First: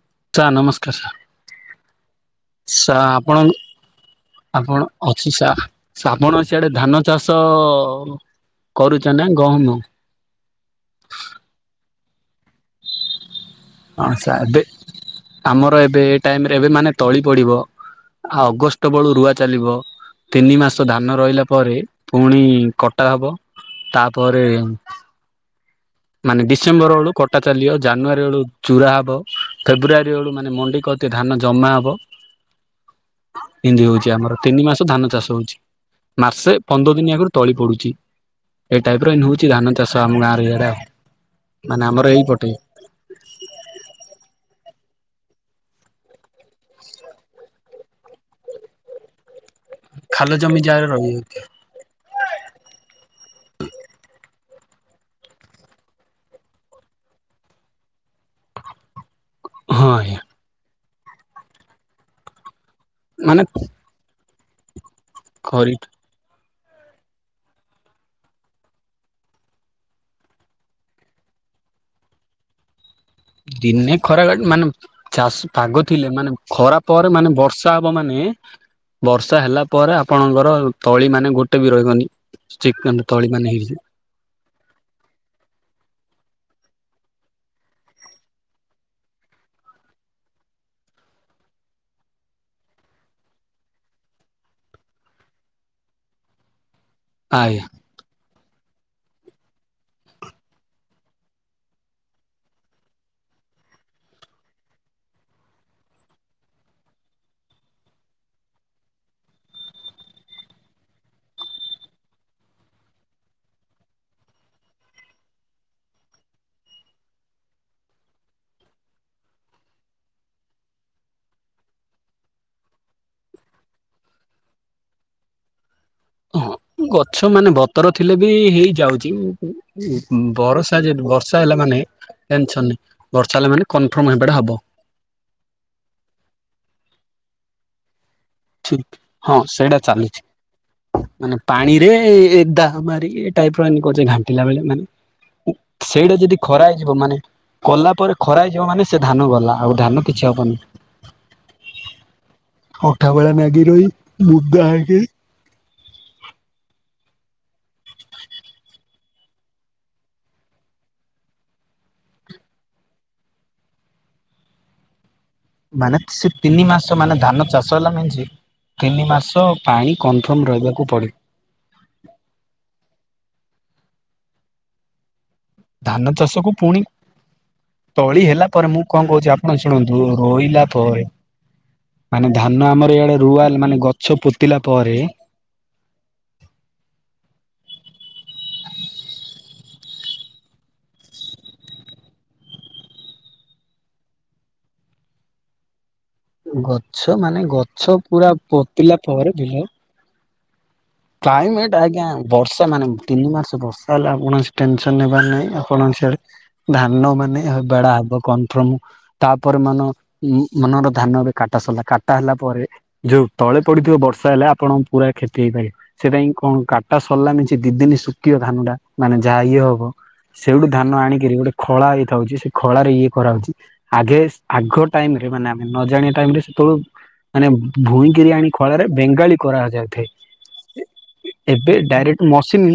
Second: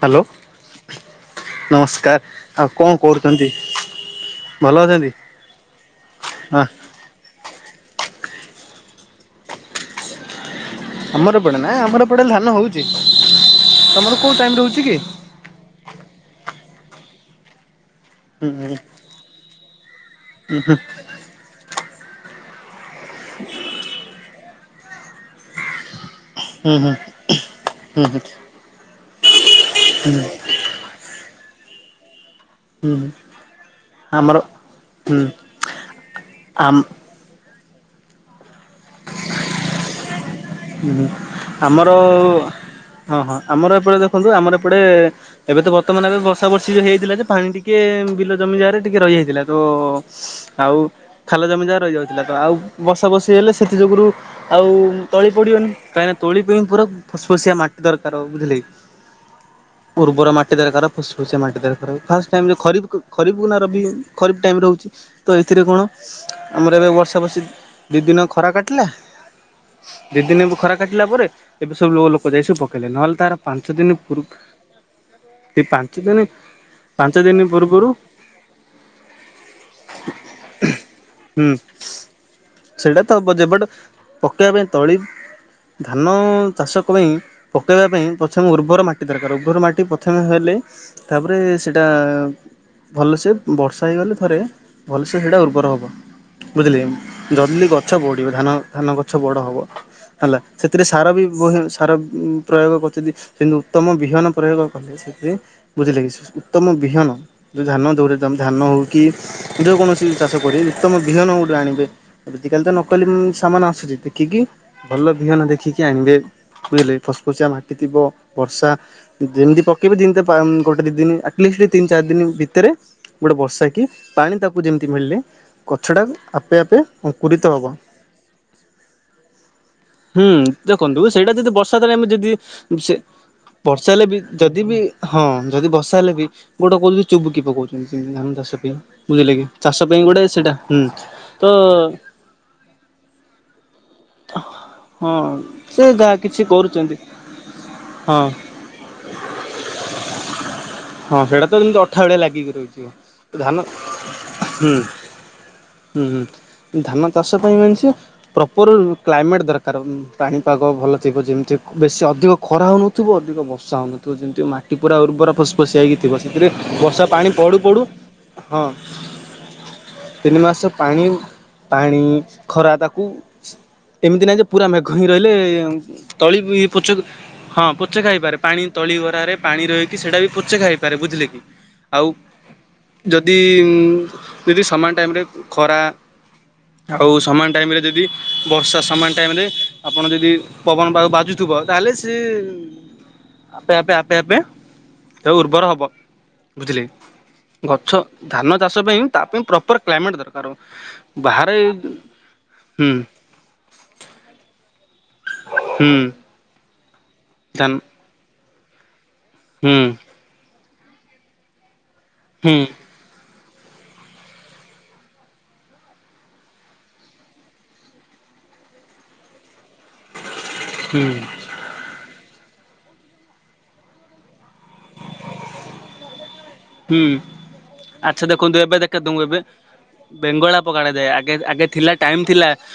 Hello sir ନମସ୍କାର ନମସ୍କାର ଆଉ କଣ ସା କରୁଛନ୍ତି ଆପଣଙ୍କୁ ଭଲ ଆପଣ ଅଛନ୍ତି? ଅଛି ସା ସେ ଆପଣ ହଁ ସିଆଡେ ଧାନ ଚାଷ କରୁଚନ୍ତି ନା ଗହମ? ଆମର ଏପଟେ ନାଇଁ ଆମର ଏପଟେ ଧାନ ହୋଉଚି ତମର ହଁ କୋଉ ସାର୍ ଟାଇମରେ ଏବେ ହୋଉଚି କି? ଆମର ଏବେ ଏ ଟାଇମରେ ଏବେ ମାନେ ତଳି ପଡିବ। ଆଉ ହୁଁ ହୁଁ ଅଗଷ୍ଟ ବେଳୁ ରୁଆ ଚାଲିବ ତିନି ମାସ ଧାନ ରହିଲା ପରେ ପୁଣି କ ଟା ହବ ତାପରେ ମାନେ ହୁଁ ଡିସେମ୍ବର ବେଳୁ କଟା ଚାଲିବ ହୁଁ ଜାନୁଆରୀ ବେଳୁ ଚୁରା ହବ ଫେବୃୟାରୀ ବେଳୁ ମାନେ ମଣ୍ଡି କର୍ ଧାନ ଜମା ହବ। ହୁଁ ହୁଁ ଇନ୍ତି ହୋଉଚି ଆମର ତିନି ମାସ ଧାନ ହୁଁ ଚାଷ ହୋଉଚି ମାସେ ଆମ ପନ୍ଦର ଦିନ ଆଗରୁ ତଳି ପଡୁଚି ଏଇ ଟାଇପର ଏନ ହୋଉଚି ଧାନ ଚାଷ ଆମ ଗାଁରେ। ଆଉ ହୁଁ ହୁଁ ମାନେ ଆମର ଏଇପଟେ ହଁ ହଁ ଆମର ଏପଟେ ଦେଖନ୍ତୁ ଆମର ଏପଟେ ଏବେ ତ ବର୍ତ୍ତମାନ ଏବେ ବର୍ଷା ବର୍ଷି ହେଇ ଯାଇଥିଲା ଯେ ପାଣି ଟିକେ ବିଲ ଜମି ଜାଗାରେ ଟିକେ ରହିଯାଇଥିଲା ତ ଖାଲ ଜମି ଆଉ ଯାହାର ରହିଯାଉଛି। ଖାଲ ଜମି ଯାହା ରହିଯାଉ ଥିଲା ତ ଆଉ ବର୍ଷା ବର୍ଷି ହେଲେ ସେଥି ଯୋଗୁରୁ ଆଉ ତଳି ପଡିବନି କାହିଁକିନା ତଳି ପାଇଁ ପୁରା ଫସ୍ ଫସିଆ ମାଟି ଦରକାର ବୁଝିଲେ କି ହଁ ଆଜ୍ଞା ଉର୍ବର ମାଟି ଦରକାର ଫସଫସିଆ ମାଟି ଦରକାର ହୁଏ ଫାଷ୍ଟ ଟାଇମ ଯୋଉ ଖରିଫକୁ ମାନେ ଖରିଫକୁ ନା ରବି ଖରିଫ୍ ଟାଇମ ରହୁଚି ତ ଏଥିରେ ଖରି କଣ ଆମର ଏବେ ବର୍ଷା ବର୍ଷି ଦିଇ ଦିନ ଖରା କାଟିଲା ଦିଇ ଦିନ ଏବ ଖରା କାଟିଲା ପରେ ଏବେ ସବୁ ଲୋ ଲୋକ ଯାଇ ସବୁ ପକେଇଲେ ନହେଲେ ତାର ପାଞ୍ଚ ଦିନ ଦିନେ ପୂର୍ ଖରା କାଟ ମାନେ ଚାଷ୍ ଏଇ ପାଗ ପାଞ୍ଚ ଥିଲେ ଦିନ ମାନେ ଖରା ପାଞ୍ଚ ପରେ ମାନେ ଦିନ ବର୍ଷା ପୂର୍ବରୁ ହବ ମାନେ ବର୍ଷା ହେଲା ପରେ ଆପଣଙ୍କର ତଳି ମାନେ ହୁଁ ଗୋଟେ ବି ରହିବନି ଚିକେନ ତଳି ମାନେ ହେଇଯିବ। ପକାଇବା ପାଇଁ ତଳି ଧାନ ଚାଷକ ପାଇଁ ପକେଇବା ପାଇଁ ପ୍ରଥମେ ଉର୍ବର ମାଟି ଦରକାର ଉର୍ବର ମାଟି ପ୍ରଥମେ ହେଲେ ତାପରେ ସେଇଟା ଭଲସେ ବର୍ଷା ହେଇଗଲେ ଥରେ ଭଲସେ ହେଟା ଉର୍ବର ହେବ ବୁଝିଲେ କି। ଆଜ୍ଞା ଜଲଦି ଗଛ ବଢି଼ବ ଧାନ ଧାନ ଗଛ ବଡ଼ ହବ। ହେଲା ସେଥିରେ ସାର ବି ବହେ ସାର ପ୍ରୟୋଗ କରୁଚନ୍ତି କିନ୍ତୁ ଉତ୍ତମ ବିହନ ପ୍ରୟୋଗ କଲେ ସେଥିରେ ବୁଝିଲେକି ଉତ୍ତମ ବିହନ ଯଉ ଧାନ ଦଉମ ଧାନ ହଉ କି ଯେକୌଣସି ଚାଷ କର ଉତ୍ତମ ବିହନ ଗୋଟେ ଆଣିବେ ଆଜି କାଲି ତ ନକଲି ସାମାନ ଆସୁଛି। ଦେଖିକି ଭଲ ବିହନ ଦେଖିକି ଆଣିବେ ବୁଝିଲେ ଫସଫସିଆ ମାଟିଥିବ ବର୍ଷା ଯେମିତି ପକେଇବେ ଦିଟ ଗୋଟେ ଦି ଦିନ ଆଟଲିଷ୍ଟ ତିନି ଚାରି ଦିନ ଭିତରେ ଗୋଟେ ବର୍ଷା କି ପାଣି ତାକୁ ଯେମିତି ମିଳିଲେ ଗଛଟା ହଁ ଆପେ ଆପେ ଗଛ ମାନେ ଅଙ୍କୁରିତ ହବ। ବତର ଥିଲେ ବି ହେଇଯାଉଛି। ହୁଁ ବରଷା ଯେ ଦେଖନ୍ତୁ ସେଇଟା ଯଦି ହେଲା ମାନେ ବର୍ଷା ଦେଲେ ଆମେ ଯଦି ଟେନସନ ନାହିଁ ସେ ବର୍ଷା ହେଲା ମାନେ ବର୍ଷା ହେଲେ କନଫର୍ମ ବି ହେବାଟା ହବ ଯଦି ବି ହଁ ଯଦି ବସା ହେଲେ ବି ଗୋଟେ କହୁ ଚୁବୁକିପ କହୁଛନ୍ତି ସିନ୍ତି ଧାନ ଚାଷ ପାଇଁ ବୁଝିଲେ ହଁ କି ସେଇଟା ଚାଷ ପାଇଁ ଗୋଟେ ସେଇଟା ହୁଁ ଚାଲିଛି ମାନେ ତ ପାଣିରେ ଦା ମାରିକ ପ ଘାଣ୍ଟିଲା ବେଳେ ହଁ ମାନେ ସେ ଯାହା ସେଇଟା କିଛି ଯଦି ଖରା କରୁଛନ୍ତି। ହେଇଯିବ ମାନେ କଲା ପରେ ହଁ ଖରା ଯିବ ମାନେ ସେ ଧାନ ଗଲା ଆଉ ଧାନ କିଛି ହବନି। ହଁ ସେଇଟା ତ ଅଠାଳିଆ ଲାଗିକି ରହିଛି। ଅଠା ବେଳେ ନାଗି ରହି ବୃଧା ହେଇକି ହୁଁ ହୁଁ ଧାନ ଚାଷ ପାଇଁ ଜଣିଛ। ପ୍ରପର କ୍ଲାଇମେଟ୍ ଦରକାର ପାଣିପାଗ ଭଲ ଥିବ ଯେମିତି ବେଶୀ ଅଧିକ ଖରା ହଉନ ଥୁ ଅଧିକ ବର୍ଷା ହେନଥିବ ଯେମିତି ମାଟି ପୁରା ଉର୍ବର ଫସ ଖୋଷଆଇକି ମାନେ ଥିବ ସେ ସେଥିରେ ତିନି ମାସ ବର୍ଷା ମାନେ ପାଣି ଧାନ ପଡୁ ଚାଷ ପଡୁ ହେଲା ମିନ୍ସ ହଁ ତିନି ମାସ ପାଣି ତିନି କନଫର୍ମ ମାସ ରହିବାକୁ ପାଣି ପଡିବ ପାଣି ଖରା ତାକୁ ଏମିତି ନାହିଁ ଯେ ପୁରା ମେଘ ହିଁ ରହିଲେ ଧାନ ତଳି ଚାଷକୁ ପୁଣି ପୋଚ ହଁ ପୋଚେ ତଳି ଖାଇପାରେ ହେଲା ପାଣି ପରେ ମୁଁ ତଳି କଣ କହୁଛି ଗରାରେ ଆପଣ ପାଣି ଶୁଣନ୍ତୁ ରହିକି ସେଇଟା ବି ପୋଚେ ରୋଇଲା ଖାଇପାରେ ପରେ ବୁଝ ବୁଝିିଲେ କି? ଆଉ ମାନେ ଧାନ ଆମର ଇଆଡେ ଯଦି ରୁଆ ମାନେ ଗଛ ପୋତିଲା ଯଦି ପରେ ସମାନ ଟାଇମରେ ଖରା ଆଉ ସମାନ ଟାଇମ ରେ ଯଦି ବର୍ଷା ସମାନ ଟାଇମରେ ଆପଣ ଯଦି ପବନ ବାହୁ ବାଜୁଥିବ ତାହେଲେ ସେ ଆପେ ଆପେ ଆପେ ଆପେ ତ ଉର୍ବର ହବ। ବୁଝିଲେ ଗଛ ମାନେ ଗଛ ପୁରା ଧାନ ଚାଷ ପୋତିଲା ପାଇଁ ତା ପରେ ପାଇଁ ବିଲ ପ୍ରପର କ୍ଲାଇମେଟ୍ ଦରକାର। ବାହାରେ କ୍ଲାଇମେଟ ଆଜ୍ଞା ବର୍ଷା ମାନେ ହୁଁ ତିନି ମାସ ବର୍ଷା ହେଲା ଆପଣ ଟେନସନ୍ ନବାର ନାଇଁ ହୁଁ ଆପଣଙ୍କ ସିଆଡ଼େ ଧାନ ମାନେ ଧାନ ହେବାଡ଼ା ଆଗ କନଫ୍ରମ ତାପରେ ହୁଁ ମାନ ମନର ଧାନ ଏବେ କାଟା ସରିଲା କାଟା ହେଲା ହୁଁ ପରେ ଯୋଉ ତଳେ ପଡିଥିବ ବର୍ଷା ହେଲେ ଆପଣ ପୁରା କ୍ଷତି ହେଇପାରିବ। ସେଇଟା ହିଁ କଣ କାଟା ସରିଲାନି ସେ ଦି ଦିନ ଶୁଖିବ ଧାନଟା ମାନେ ଯାହା ଇଏ ହବ। ସେଇଠୁ ଧାନ ହୁଁ ଆଣିକିରି ଗୋଟେ ଖଳା ହେଇଥାଉଛି ସେ ଖଳାରେ ଇଏ କରାହଉଛି ଆଗେ ଆଗ ଟାଇମରେ ମାନେ ଆମେ ନ ଜାଣିବା ଟାଇମରେ ସେତେବେଳୁ ହୁଁ ମାନେ ଆଚ୍ଛା ଭୁଇଁଗିରି ଆଣି ଦେଖନ୍ତୁ ଏବେ ଖଳରେ ଦେଖନ୍ତୁ ବେଙ୍ଗାଳି ଏବେ କରା ଯାଉଥାଏ। ବେଙ୍ଗଳା ପକଡାଯାଏ ଆଗ ଆଗେ ଥିଲା ଟାଇମ ଥିଲା ମସିନ୍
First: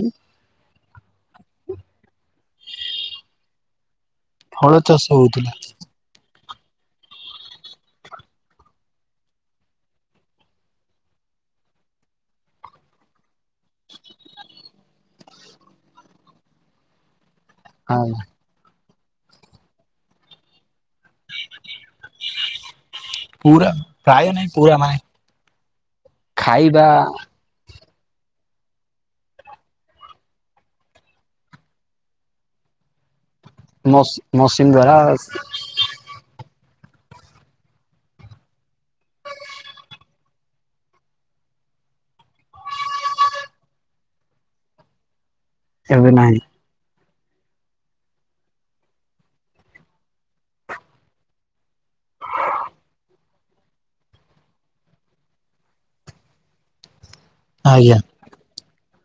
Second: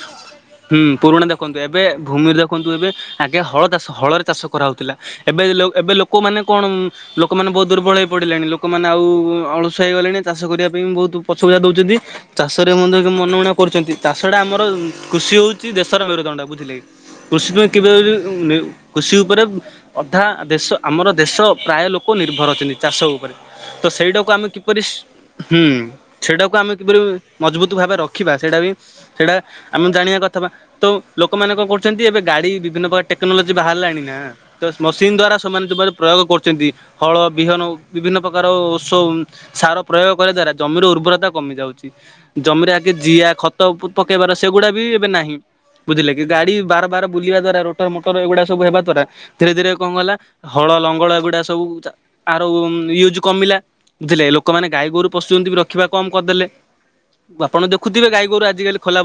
ହୁଁ ପୁରୁଣା ଦେଖନ୍ତୁ ଏବେ ଭୂମିରେ ଦେଖନ୍ତୁ ଏବେ ଆଗେ ହଳଚାଷ ହଳରେ ଚାଷ ଫଳ କରାହଉଥିଲା ଚାଷ ଏବେ ହଉଥିଲା ଏବେ ଲୋକମାନେ କଣ ଲୋକମାନେ ବହୁତ ଦୁର୍ବଳ ହେଇ ପଡିଲେଣି ଲୋ ଲୋକମାନେ ଆଉ ଅଳସୁଆ ହେଇଗଲେଣି ଚାଷ କରିବା ପାଇଁ ବହୁତ ପଛଘୁଚା ଦଉଛନ୍ତି ଚାଷରେ ମଧ୍ୟ ମନ ଉଣା କରୁଛନ୍ତି ତା ଛଡା ଆମର କୃଷି ହଉଛି ଦେଶର ମେରୁଦଣ୍ଡ ବୁଝିଲେ କି କୃଷି ପାଇଁ ହଁ [unintelligible] କୃଷି ଉପରେ ଅଧା ଦେଶ ଆମର ଦେଶ ପ୍ରାୟ ଲୋକ ନିର୍ଭର ଅଛନ୍ତି ଚାଷ ଉପରେ ପୁରା ତ ପ୍ରାୟ ସେଇଟାକୁ ନାହିଁ ଆମେ ପୁରା କିପରି ମାନେ ସୁ ହୁଁ ସେଇଟାକୁ ଆମେ ଖାଇବା କିପରି ମଜବୁତ ଭାବେ ରଖିବା ସେଇଟା ବି ସେଇଟା ଆମେ ଜାଣିବା କଥା ବା ତ ଲୋକମାନେ କଣ କରୁଛନ୍ତି, ଏବେ ଗାଡି ବିଭିନ୍ନ ପ୍ରକାର ଟେକ୍ନୋଲୋଜି ବାହାରିଲାଣି ନା ତ ମସିନ୍ ଦ୍ଵାରା ସେମାନେ [unintelligible] ପ୍ରୟୋଗ କରୁଛନ୍ତି, ହଳ ବିହନ ବିଭିନ୍ନ ପ୍ରକାର ଔଷ ସାର ପ୍ରୟୋଗ କରିବା ଦ୍ଵାରା ଜମିର ଉର୍ବରତା କମି ଯାଉଛି। ଜମିରେ ଆଗେ ଜିଆ ଖତ ପକେଇବାର, ସେଗୁଡା ବି ଏବେ ନାହିଁ। ଏବେ ବୁଝିଲେ କି ନାହିଁ। ଗାଡି ବାର ବାର ବୁଲିବା ଦ୍ଵାରା ରୋଟର ମୋଟର ଏଗୁଡା ସବୁ ହେବା ଦ୍ଵାରା ଧୀରେ ଧୀରେ କଣ କହିଲା ହଳ ଲଙ୍ଗଳ ଏଗୁଡ଼ା ସବୁ ଆର ୟୁଜ୍ କମିଲା ବୁଝିଲେ ଲୋକମାନେ ଗାଈ ଗୋରୁ ପୋଶୁଚନ୍ତି ରଖିବା କମ୍ କରିଦେଲେ। ଆପଣ ଆଜ୍ଞା ଦେଖୁଥିବେ, ଗାଈଗୋରୁ ଆଜିିକାଲି ଖୋଲା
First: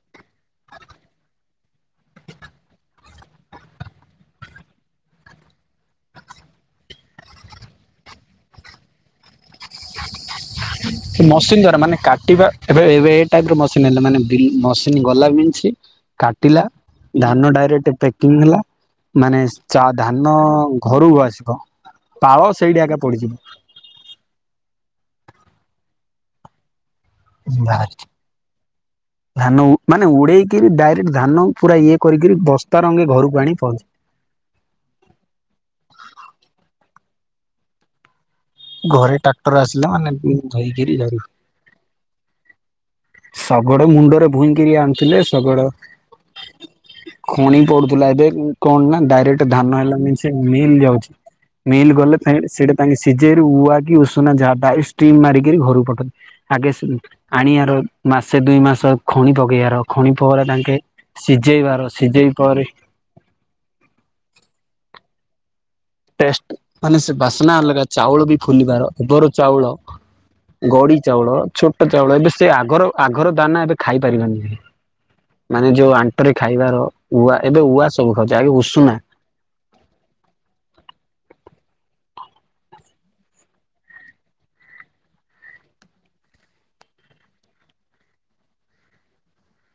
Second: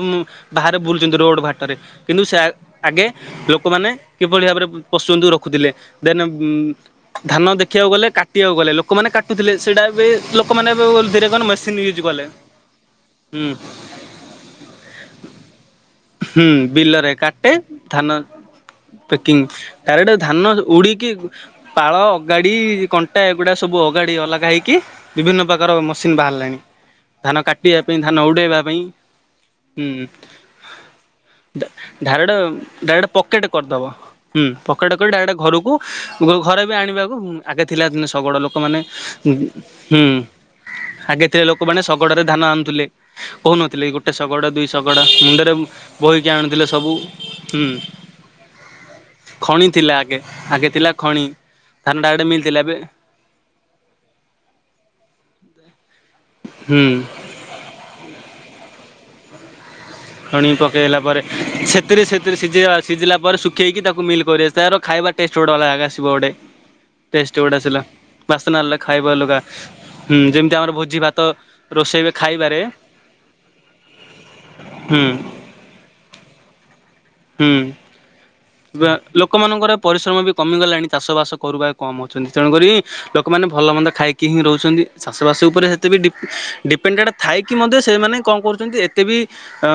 ବାହାରେ ବୁଲୁଛନ୍ତି, ରୋଡ଼ ବାଟରେ। କିନ୍ତୁ ସେ ଆ ଆଗେ ଲୋକମାନେ କିଭଳି ଭାବରେ ପଶୁଜନ୍ତୁ ରଖୁଥିଲେ ଦେନ ଧାନ ଦେଖିବାକୁ ଗଲେ କାଟିବାକୁ ଗଲେ ଲୋକମାନେ କାଟୁଥିଲେ ସେଇଟା ଏବେ ଲୋକମାନେ ଏବେ ସେ ଧୀରେ କଣ ମସିନ୍ ମେସିନ୍ ଦ୍ଵାରା ମାନେ ୟୁଜ୍ କଲେ କାଟିବା ଏବେ ଏବେ ଏ ହୁଁ। ଟାଇପ୍ ର ମସିନ୍ ହେଲେ ମାନେ ବି ମସ୍ ସେ ଗଲା ବିନ୍ଛିି ହୁଁ, ବିଲରେ କାଟେ ଧାନ ପ୍ୟାକିଂ ହେଲା ପ୍ୟାକିଂ ମାନେ ଚା ଡ଼ାରେକ୍ଟ ଧାନ ଉଡିକି ଘରକୁ ଆସିବ ପାଳ ଅଗାଡି ସେଇଠି ଆଗା କଣ୍ଟା ପଡିଯିବ ଏଗୁଡା ସ ସବୁ ଅଗାଡ଼ି ଅଲଗା ହେଇକି ବିଭିନ୍ନ ପ୍ରକାର ମେସିନ୍ ବାହାରିଲାଣି। ଧାନ କାଟିବା ପାଇଁ ବାହାରିଛି ଧାନ ଉଡେଇବା ପାଇଁ। ଧାନ ହୁଁ ମାନେ ଉଡେଇକିରି ଡାଇରେକ୍ଟ ଧାନ ପୁରା ଇଏ ଡାଇରେକ୍ଟ କରିକି ବସ୍ତା ରଙ୍ଗେ ଡାଇରେକ୍ଟ ଘରକୁ ପକେଟ ଆଣି ପହଞ୍ଚି କରିଦବ ହୁଁ ପକେଟ୍ କରିକି ଡାଇରେକ୍ଟ ଘରକୁ ଘରେବି ଆଣିବାକୁ ଆଗେ ଥିଲା ଶଗଡ଼ ଲୋକ ଲୋକମାନେ ଘରେ ଟ୍ରାକ୍ଟର ଆସିଲା ହୁଁ ମାନେ ଧୋଇକିରି ଧରି ଆଗେ ଥିଲେ ଲୋକମାନେ ଶଗଡ଼ରେ ଧାନ ଆଣୁଥିଲେ। ଶଗଡ଼ କହୁନଥିଲି ଗୋଟେ ମୁଣ୍ଡରେ ଶଗଡ଼, ଦୁଇ ଭୁଇଁକିରି ଶଗଡ଼, ଆଣୁଥିଲେ ମୁଣ୍ଡରେ ଶଗଡ଼ ବୋହିକି ଆଣୁଥିଲେ ସବୁ ଖଣି ହୁଁ ପଡ଼ୁଥିଲା, ଏବେ କଣନା ଡାଇରେକ୍ଟ ଖଣି ଧାନ ଥିଲା ହେଲାନି ଆଗେ ଆଗେ ସେମିଲ୍ ଥିଲା ଯାଉଚି। ଖଣି ମିଲ୍ ଧାନଟା ଗଲେ ଆଡେ ତା ମିଲ୍ ଥିଲା ସେଠା ଏବେ ତାଙ୍କେସେ ସିଝେଇରୁ ଉଆକି ଉଷୁନା ଯାମାରିକ ଷ୍ଟିମ୍ ମାରିକି ଘରକୁ ପଠାନ୍ତି ହୁଁ ଆଗେ ଆଣି ଆର ମାସେ ଦୁଇ ମାସ ଖଣି ପକେଇବାର ଖଣି ପହରେ ତାଙ୍କେ ପକେଇଲା ପରେ ସିଝେଇବାର ସେଥିରେ ସିଝେଇ ସେଥିରେ ପରେ ସିଝେଇବା ସିଝିଲା ପରେ ଶୁଖେଇକି ତାକୁ ମିଲ୍ କରିଆ ତାର ଖାଇବା ଟେଷ୍ଟ ଗୋଟେ ଅଲଗା ଆଗେ ଆମେ। ଟେଷ୍ଟେ ମାନେ ସେବାସ୍ନା ଅଲଗା ଚାଉଳବି ବାସ୍ନା ଅଲଗା ଫୁଲିବାର ଖାଇବା ଏବର ଅଲଗା ଚାଉଳ ହୁଁ ଯେମିତି ଆମର ଭୋଜି ଗଡ଼ି ଭାତ ଚାଉଳ ଛୋଟ ରୋଷେଇ ଚାଉଳ ଏବେ ସେ ଖାଇବାରେ ଆଗର ଆଗର ଦାନା ଏବେ ଖାଇପାରିବାନି। ହୁଁ। ମାନେ ଯୋଉ ଆଣ୍ଟରେ ଖାଇବାର ଉଆ ଏବେ ଉଆ ସବୁ ଖାଉଛ ଆଗେ ଉ ବା ଲୋକମାନଙ୍କର ପରିଶ୍ରମବି କମିଗଲାଣି ଚାଷ ବାସ କରୁବା କମ୍ ଅଛନ୍ତି ତେଣୁକରି ଲୋକମାନେ ଭଲ ମନ୍ଦ ଖାଇକି ହିଁ ରହୁଛନ୍ତି, ଚାଷବାସ ଉପରେ ସେତବି ଡିପେ ଡିପେଣ୍ଡେ ଥାଇକି ମଧ୍ୟ ସେମାନେ କଣ କରୁଚନ୍ତି ଏତେବି ଅ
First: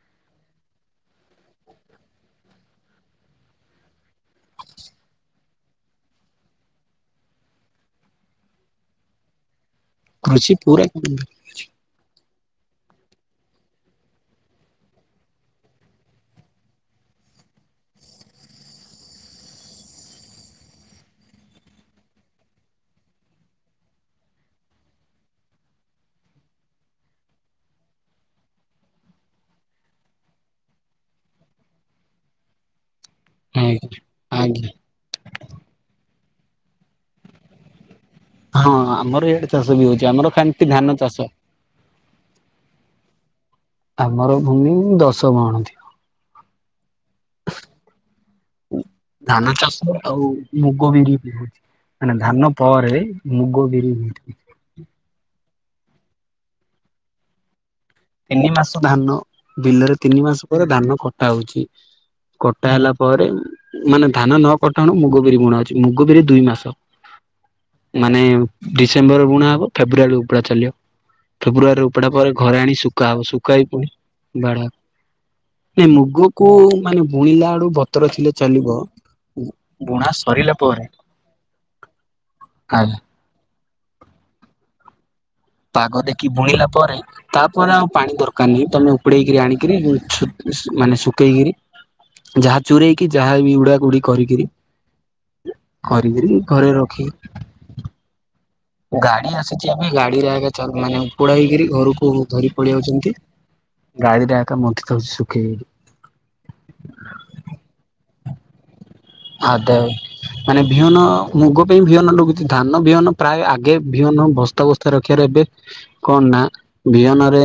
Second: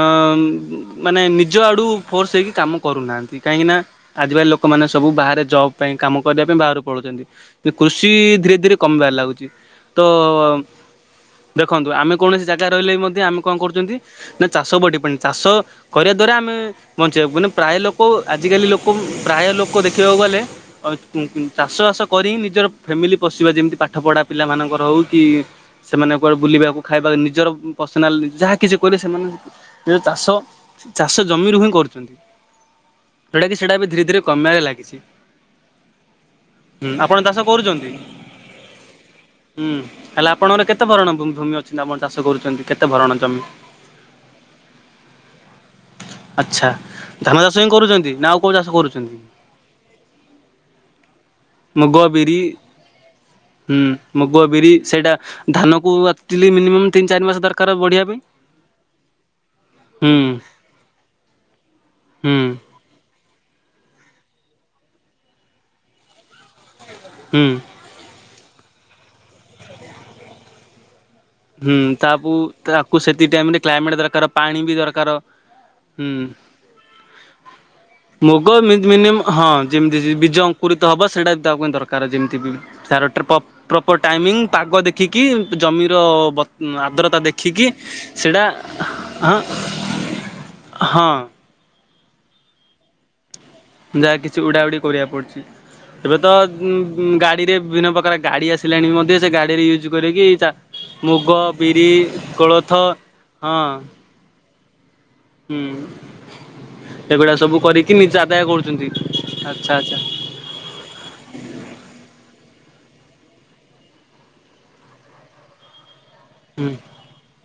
ମାନେ ନିଜ ଆଡୁ ଫୋର୍ସ ହେଇକି କାମ କରୁନାହାନ୍ତି। କାହିଁକିନା ଆଜିକାଲି ଲୋକମାନେ ସବୁ ବାହାରେ ଜବ୍ ପାଇଁ କାମ କରିବା ପାଇଁ ବାହାରି ପଳଉଚନ୍ତି। ଯେ କୃଷି ଧୀରେ ଧୀରେ କମିବାରେ ଲାଗୁଚିତ କୃଷି ପୁରା ଦେଖନ୍ତୁ ଆମେ କୌଣସି ଜାଗା ରହିଲେବି ମଧ୍ୟ ଆମେ କଣ କରୁଚନ୍ତି ନାଚାଷ ଉପରେ ଡିପେଣ୍ତେ ଚାଷ କରିବା ଦ୍ଵାରା ଆମେ ବଞ୍ଚେଇ ପ୍ରାୟ ଲୋକ ଲୋକ ଆଜିକାଲି ଲୋକ ପ୍ରାୟ ଲୋକ ଦେଖିବାକୁ ଗଲେ ଅଁ ଚାଷ ବାସ କରିହିଁ ନିଜର ଫ୍ୟାମିଲି ପଶିବା ଯେମିତି ପାଠପଢା ପିଲାମାନଙ୍କର ହଉକି ସେମାନେ କୁଆଡ଼େ ବୁଲିବାକୁ ଖାଇବାକୁ ନିଜର ପର୍ସନାଲି ଯାହା କିଛି କହିଲେ ସେମାନେ ଯେ ଚାଷ ଚାଷ ଜମିରୁ ହିଁ କରୁଚନ୍ତି। ସେଉଁଟାକିି ଆଜ୍ଞା ସେଇଟାବି ଧୀରେ ଧୀରେ କମିବାରେ ଆଜ୍ଞା ଲାଗିଛି। ହୁଁ ଆପଣ ଚାଷ କରୁଛନ୍ତି ହଁ ଆମର ଇଆଡେ ଚାଷ ହୁଁ ବି ହଉଛି ଆମର ହେଲେ ଖାଣ୍ଟି ଆପଣଙ୍କର ଧାନ କେତେ ପରଣ ଚାଷ। ଭୂ ଭୂମି ଅ ନିଶ୍ଚିତ ଆପଣ ଚାଷ କରୁଛନ୍ତି କେତେ ଭରଣ ଜମି? ଆମର ଭୂମି ଦଶ ବହଣ ଆଚ୍ଛା ଧାନ ଚାଷ ହିଁ କରୁଛନ୍ତି ନା ଆଉ କୋଉ ଚାଷ ଥିବ‌ କରୁଛନ୍ତି? ଧାନ ଚାଷ ଆଉ ମୁଗ, ବିରିବି ହଉଚି। ମୁଗ ମାନେ ବିରି ଧାନ ପରେ ମୁଗ, ହୁଁ ବିରି ହୁଏ। ମୁଗ ବିରି ସେଇଟା ଧାନକୁ ଆକ୍ଚଲି ମିନିମମ୍ ତିନି ଚାରି ମାସ ଦରକାର ବଢ଼ିବା ପାଇଁ। ତିନିମାସ ଧାନ ବିଲରେ ହୁଁ ତିନିମାସ ପରେ ଧାନ କଟା ହଉଚି। ହୁଁ କଟା ହେଲାପରେ ମାନେ ଧାନ ନକଟାହୁଣୁ ମୁଗ ବିରି ବୁଣା ହଉଚି ମୁଗ ବିରି ଦୁଇ ମାସ ହୁଁ। ମାନେ ଡିସେମ୍ବର ବୁଣା ହବ ଫେବୃୟାରୀ ଉପୁଡ଼ା ଚାଲିବ। ଫେବୃଆରୀରେ ଉପୁଡ଼ା ପରେ ଘରେ ଆଣି ଶୁ ଦିଟାଇମରେ କ୍ଲାଇମେଟ ଦରକାର ପାଣିବି ଦରକାର। ନାଇଁ ହୁଁ ମୁଗକୁ ମାନେ ବୁଣିଲା ବେଳୁ ବତର ଥିଲେ ମୁଗ ଚାଲିବ ବୁଣା ସରିଲା ପରେ ପୁରିତ ହବ ସେଇଟା ବି ତା ପାଇଁ ଦରକାର ଯେମତି ବି ଆଜ୍ଞା ସାର ପ୍ର ପ୍ରପର ଟାଇମିଂ ପାଗ ଦେଖିକି ଜ ପାଗ ଦେଖି ବୁଣିଲା ପରେ ତାପରେ ଆଉ ପାଣି ସେଇଟା ଦରକାର ନାହିଁ ତମେ ହଁ ଉପଡେଇକିରି ଆଣିକିରି ଛୁ ମାନେ ହଁ। ଶୁକେଇକିରି ଯାହା ଚୁରେଇକି ଯାହା ବି ଉଡା ଉଡି ଯାହା କିଛି କରିକିରି ଉଡା ଉଡି କରିବାକୁ ପଡୁଚି ଏବେ କରିକିରି ତ ଘରେ ରଖି ଗୁଁ ଗାଡିରେ ବିଭିନ୍ନ ପ୍ରକାର ଗାଡି ଆସି ଆସିଲାଣି ମଧ୍ୟ ସେ ଗାଡି ଗାଡିରେ ଆସିଛି ଏବେ ୟୁଜ୍ କରିକି ଗାଡିରେ ଚା ଆଗା ମାନେ ଉପଡା ମୁଗ, ହେଇକିରି ବିରି ଘରକୁ କୋଳଥ ହଁ। ଗାଡିଟା ଏକା ମନ୍ଥି ଦୋଉଚି ସବୁ। ହୁଁ ଏଇଭଳିଆ ସବୁ କରିକି ନିଜ ଆଦାୟ କରୁଚନ୍ତି। ହାଦାୟ ମାନେ ବିହନ ମୁଗ ପାଇଁ ବିହନ ନୋଗୁଚି ଧାନ ବିହନ ପ୍ରାୟ ଆଗେ ବିହନ ବସ୍ତା ବସ୍ ଏଥର ରଖିବାର ଏବେ କଣ ନା ହୁଁ। ବିହନରେ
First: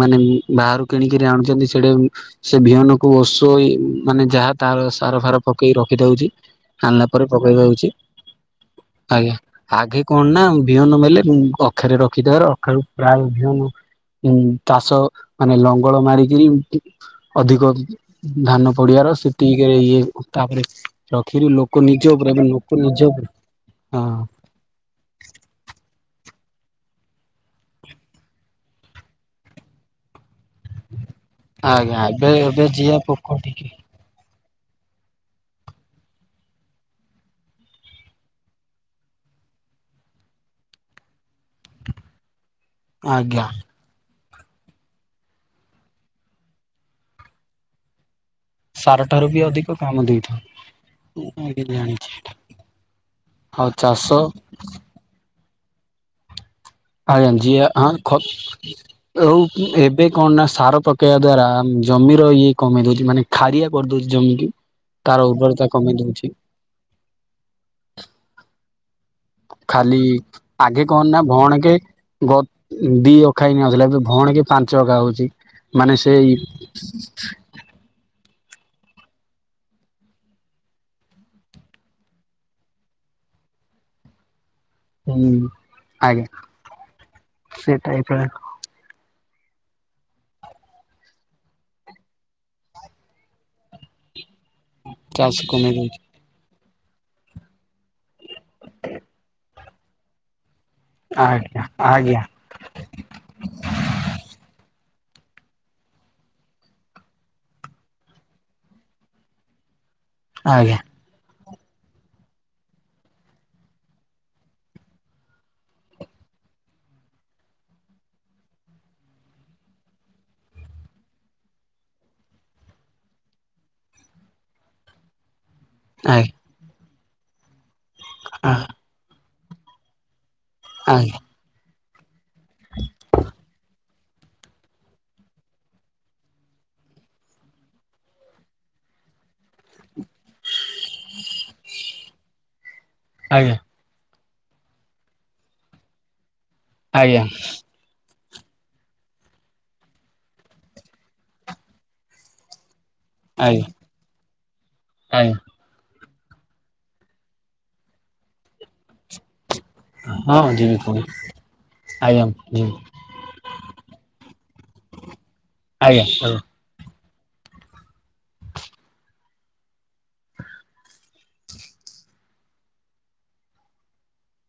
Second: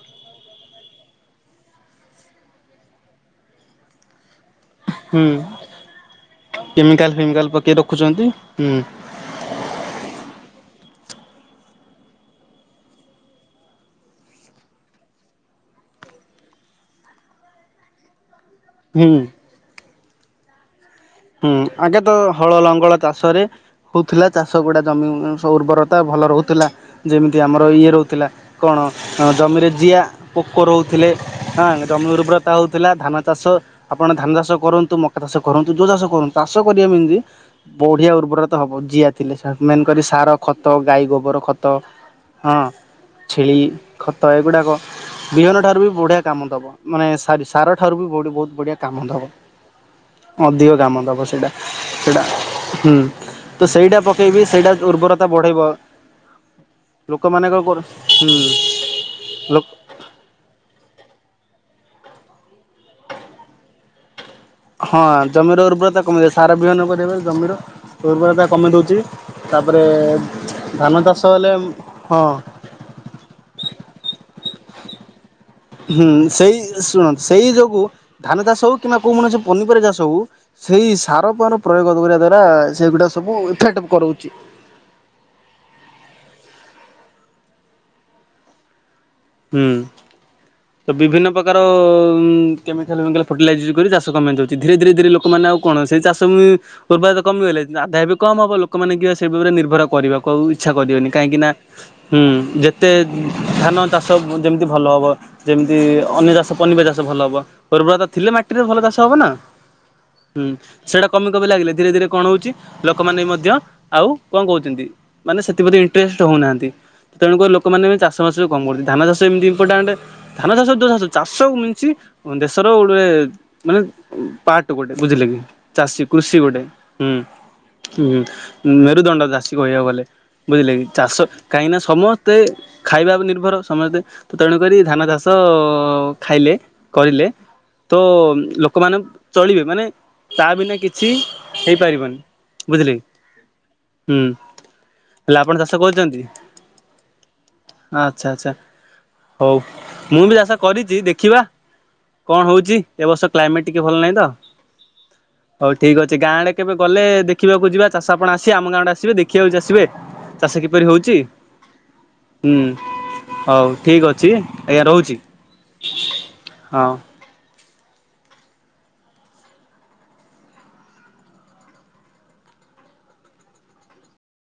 ମାନେ ବାହାରୁ କିଣିକିରି ଆଣୁଛନ୍ତି ସେଡେ ସେ ବିହନକୁ ଓଶୋଇ ମାନେ ଯାହା ତାର ସାର ହୁଁ ଫାର ପକେଇ ର ଏଇଟା ହୋଉଚି ଆଣିଲା କେମିକାଲ ପରେ ଫେମିକାଲ ପକେଇବା ପକେଇ ଉଚି ରଖୁଛନ୍ତି ହୁଁ ଆଜ୍ଞା ଆଗେ କଣ ନା ବିହନ ମେଲେ ଅଖାରେ ରଖିଦେବାର ଅଖାରୁ ପ୍ରାୟ ବିହନ ଉଁ ତାସ ମାନେ ଲଙ୍ଗଳ ମାରିକିରି ଅଧିକ ଧାନ ପଡିଆର ହୁଁ। ସେତିକିରେ ଇଏ ତାପରେ ରଖିକି ହୁଁ ଲୋକ ଆଗେ ନିଜ ତ ଉପରେ ଏବେ ହଳ ଲୋକ ଲଙ୍ଗଳ ନିଜ ଉପରେ ଚାଷରେ ହଁ ହୋଉଥିଲା ଚା ସବୁ ଗୁଡା ଜମି ସବୁ ଉର୍ବରତା ଭଲ ରହୁଥିଲା। ଯେମିତି ଆମର ଇଏ ରହୁଥିଲା କଣ ଜମିରେ ଜିଆ ପୋକ ରହୁଥିଲେ ହଁ ଆଜ୍ଞା ଜମି ଏବେ ଉର୍ବରତା ଏବେ ହୋଉଥିଲା ଯିଏ ଧାନ ପୋକ ଚାଷ ଟିକେ ଆପଣ ଧାନ ଚାଷ କରନ୍ତୁ ମକା ଚାଷ କରନ୍ତୁ ଯୋଉ ସବୁ ହୁଁ ଚାଷ କରିବ କେମିତି ବଢିଆ ଉର୍ବରତା ହବ ଜିଆ ଥିଲେ ମେନ୍ କରି ସାର, ଖତ ଗାଈଗୋବର ଖତ ହଁ ଆଜ୍ଞା ଛେଳି ଖତ ଏଗୁଡାକ ବିହନ ଠାରୁ ବି ବଢିଆ କାମ ଦବ ମାନେ ସରି ସାର ଠାରୁ ବି ବଢି ବହୁ ବଢିଆ ସାର କାମଦବ ଠାରୁ ବି ଅଧିକ କାମ ଦେଇଥାଏ। ଅଧିକ କାମ ସେଇଟା ଆଜ୍ଞା ଜାଣିଛି ସେଇଟା ଏଇଟା। ହୁଁ ତ ଆଉ ସେଇଟା ଚାଷ ପକେଇବି ସେଇଟା ଉର୍ବରତା ବଢେଇବ। ଆଜ୍ଞା ଲୋକମାନେ କଣ ଜିଆ କରୁ ହଁ ଖ ହୁଁ ହେଉ ଲୋ କି ଏ ଏବେ କଣ ନା ସାର ପକେଇଆ ଦ୍ଵାରା ଜମିର ଇଏ କମେଇ ଦଉଚି ମାନେ ଖାରିଆ କରିଦୋଉଚି ଜମିକି ହଁ ତାର ଜମିର କମେଇ ଉର୍ବରତା କମି ଦଉଛି ଯାଉଚି ସାର ବିହନ କରିବା ପାଇଁ ଜମିର ଉର୍ବରତା କମେଇ ଦୋଉଚି। ତାପରେ ଖାଲି ଆଗେ କଣ ଧାନ ନା ଚାଷ ହେଲେ ଭଣକେ ହଁ ଗ ଦି ଅଖାଇ ମାଗିଲା ଯିଏ ଭଉଣୀ କି ପାଞ୍ଚ ଅଖା ହୋଉଚି। ହୁଁ ସେଇ ଶୁଣ ସେଇ ଯୋଗୁ ଧାନଚାଷ ହୋଉ କିମ୍ବା କୋଉ କୌଣସି ପନିପରିବା ଚାଷ ହୋଉ ସେଇ ସାର ଫାର ପ୍ରୟୋଗ କରିବା ଦ୍ଵାରା ସେଇଗୁଡା ସବୁ ଇଫେକ୍ଟ କରୋଉଚି। ହୁଁ ଆଜ୍ଞା ସେ ଟାଇପର ହୁଁ। ତ ବିଭିନ୍ନ ପ୍ରକାର କେମିକାଲ୍ ଫେମିକାଲ୍ ଫର୍ଟିଲାଇଜ୍‌ ଯୁଗରେ ଚାଷ କାମ ହେଇଯାଉଛି। ଧୀରେ ଧୀରେ ଧୀରେ ଚାଷ ଲୋକମାନେ ଆଉ କମେଇ କଣ ସେଇ ଦଉଛି ଚାଷ ଜମି ଉର୍ବରତା କମିଗଲେ ଆଦାୟ ବି କମ୍ ହବ ଲୋକମାନେ କି ସେ ଉପରେ ନିର୍ଭର କରିବ କୋଉ ଇଚ୍ଛା କରିବେନି କାହିଁକି ନା ଆଜ୍ଞା ଆଜ୍ଞା ହୁଁ ଯେତେ ଧାନ ଚାଷ ଯେମତି ଭଲ ହବ। ଯେମିତି ଅନ୍ୟ ଚାଷ ପନିିବା ଚାଷ ଭଲ ହବ ଉର୍ବରତା ଥିଲେ ମାଟିରେ ଭଲ ଚାଷ ହବ ନା। ହୁଁ ଆଜ୍ଞା ସେଇଟା କମି କମି ଲାଗିଲେ ଧୀରେ ଧୀରେ କଣ ହୋଉଚି ଲୋକମାନେ ମଧ୍ୟ ଆଉ କଣ କହୁଚନ୍ତି ମାନେ ସେଥିପ୍ରତି ଇଣ୍ଟରେଷ୍ଟ ହୋଉନାହାନ୍ତି ତେଣୁକରି ଲୋକମାନେ ଚାଷବାସ କମ୍ କରୁଚନ୍ତି ଧାନ ଚାଷ ଏମିତି ଇପୋର୍ଟାଣ୍ଟେ ଧାନ ଚାଷ ଯୋ ଚାଷ ଚାଷ ମିିନ୍ସ ଦେଶର ଗୋଟେ ମାନେ ପାର୍ଟ ଗୋଟେ ବୁଝିଲେ କି। ଚାଷୀ ଆଜ୍ଞା କୃଷି ଗୋଟେ ହୁଁ ହୁଁ ଆଜ୍ଞା ମେରୁଦଣ୍ଡ ଚାଷୀ କହିବାକୁ ଗଲେ। ବୁଝିଲେ କି ଚାଷ ଆଜ୍ଞା କାହିଁକି ନା ସମସ୍ତେ ଖାଇବା ନିର୍ଭର ସମସ୍ତେ ତ ତେଣୁ କରି ଧାନ ଚାଷ ଖାଇଲେ କରିଲେ ତ ଲୋକମାନେ ଚଳିବେ ମାନେ ତା ବିନା କିଛି ହେଇପାରିବନି ବୁଝିଲେ କି। ଆଜ୍ଞା ହୁଁ ହେଲେ ଆପଣ ଚାଷ କରୁଚନ୍ତି। ଆଜ୍ଞା ଆଛା ଆଛା ହଉ ମୁଁ ବି ଚାଷ କରିଚି ଦେଖିବା କଣ ହଉଚି। ଏ ବର୍ଷ କ୍ଲାଇମେଟ ଟିକେ ଭଲ ନାହିଁ ତ। ଆଜ୍ଞା ହଉ ଠିକ୍ ଅଛି ଗାଁ ଆଡେ କେବେ ଗଲେ ଦେଖିବାକୁ ଯିବା ଚାଷ ଆପଣ ଆସିବେ ଆମ ଗାଁ ଆଡେ ଆସିବେ ଦେଖିବାକୁ ଆସିବେ। ହଁ ଚାଷ ଯିବି କିପରି ପୁଣି ହଉଚି ଆଜ୍ଞା ଯିବି ହୁଁ। ହଉ ଠିକ ଅଛି ଆଜ୍ଞା ରହୁଚି। ଆଜ୍ଞା [unintelligible] ହଁ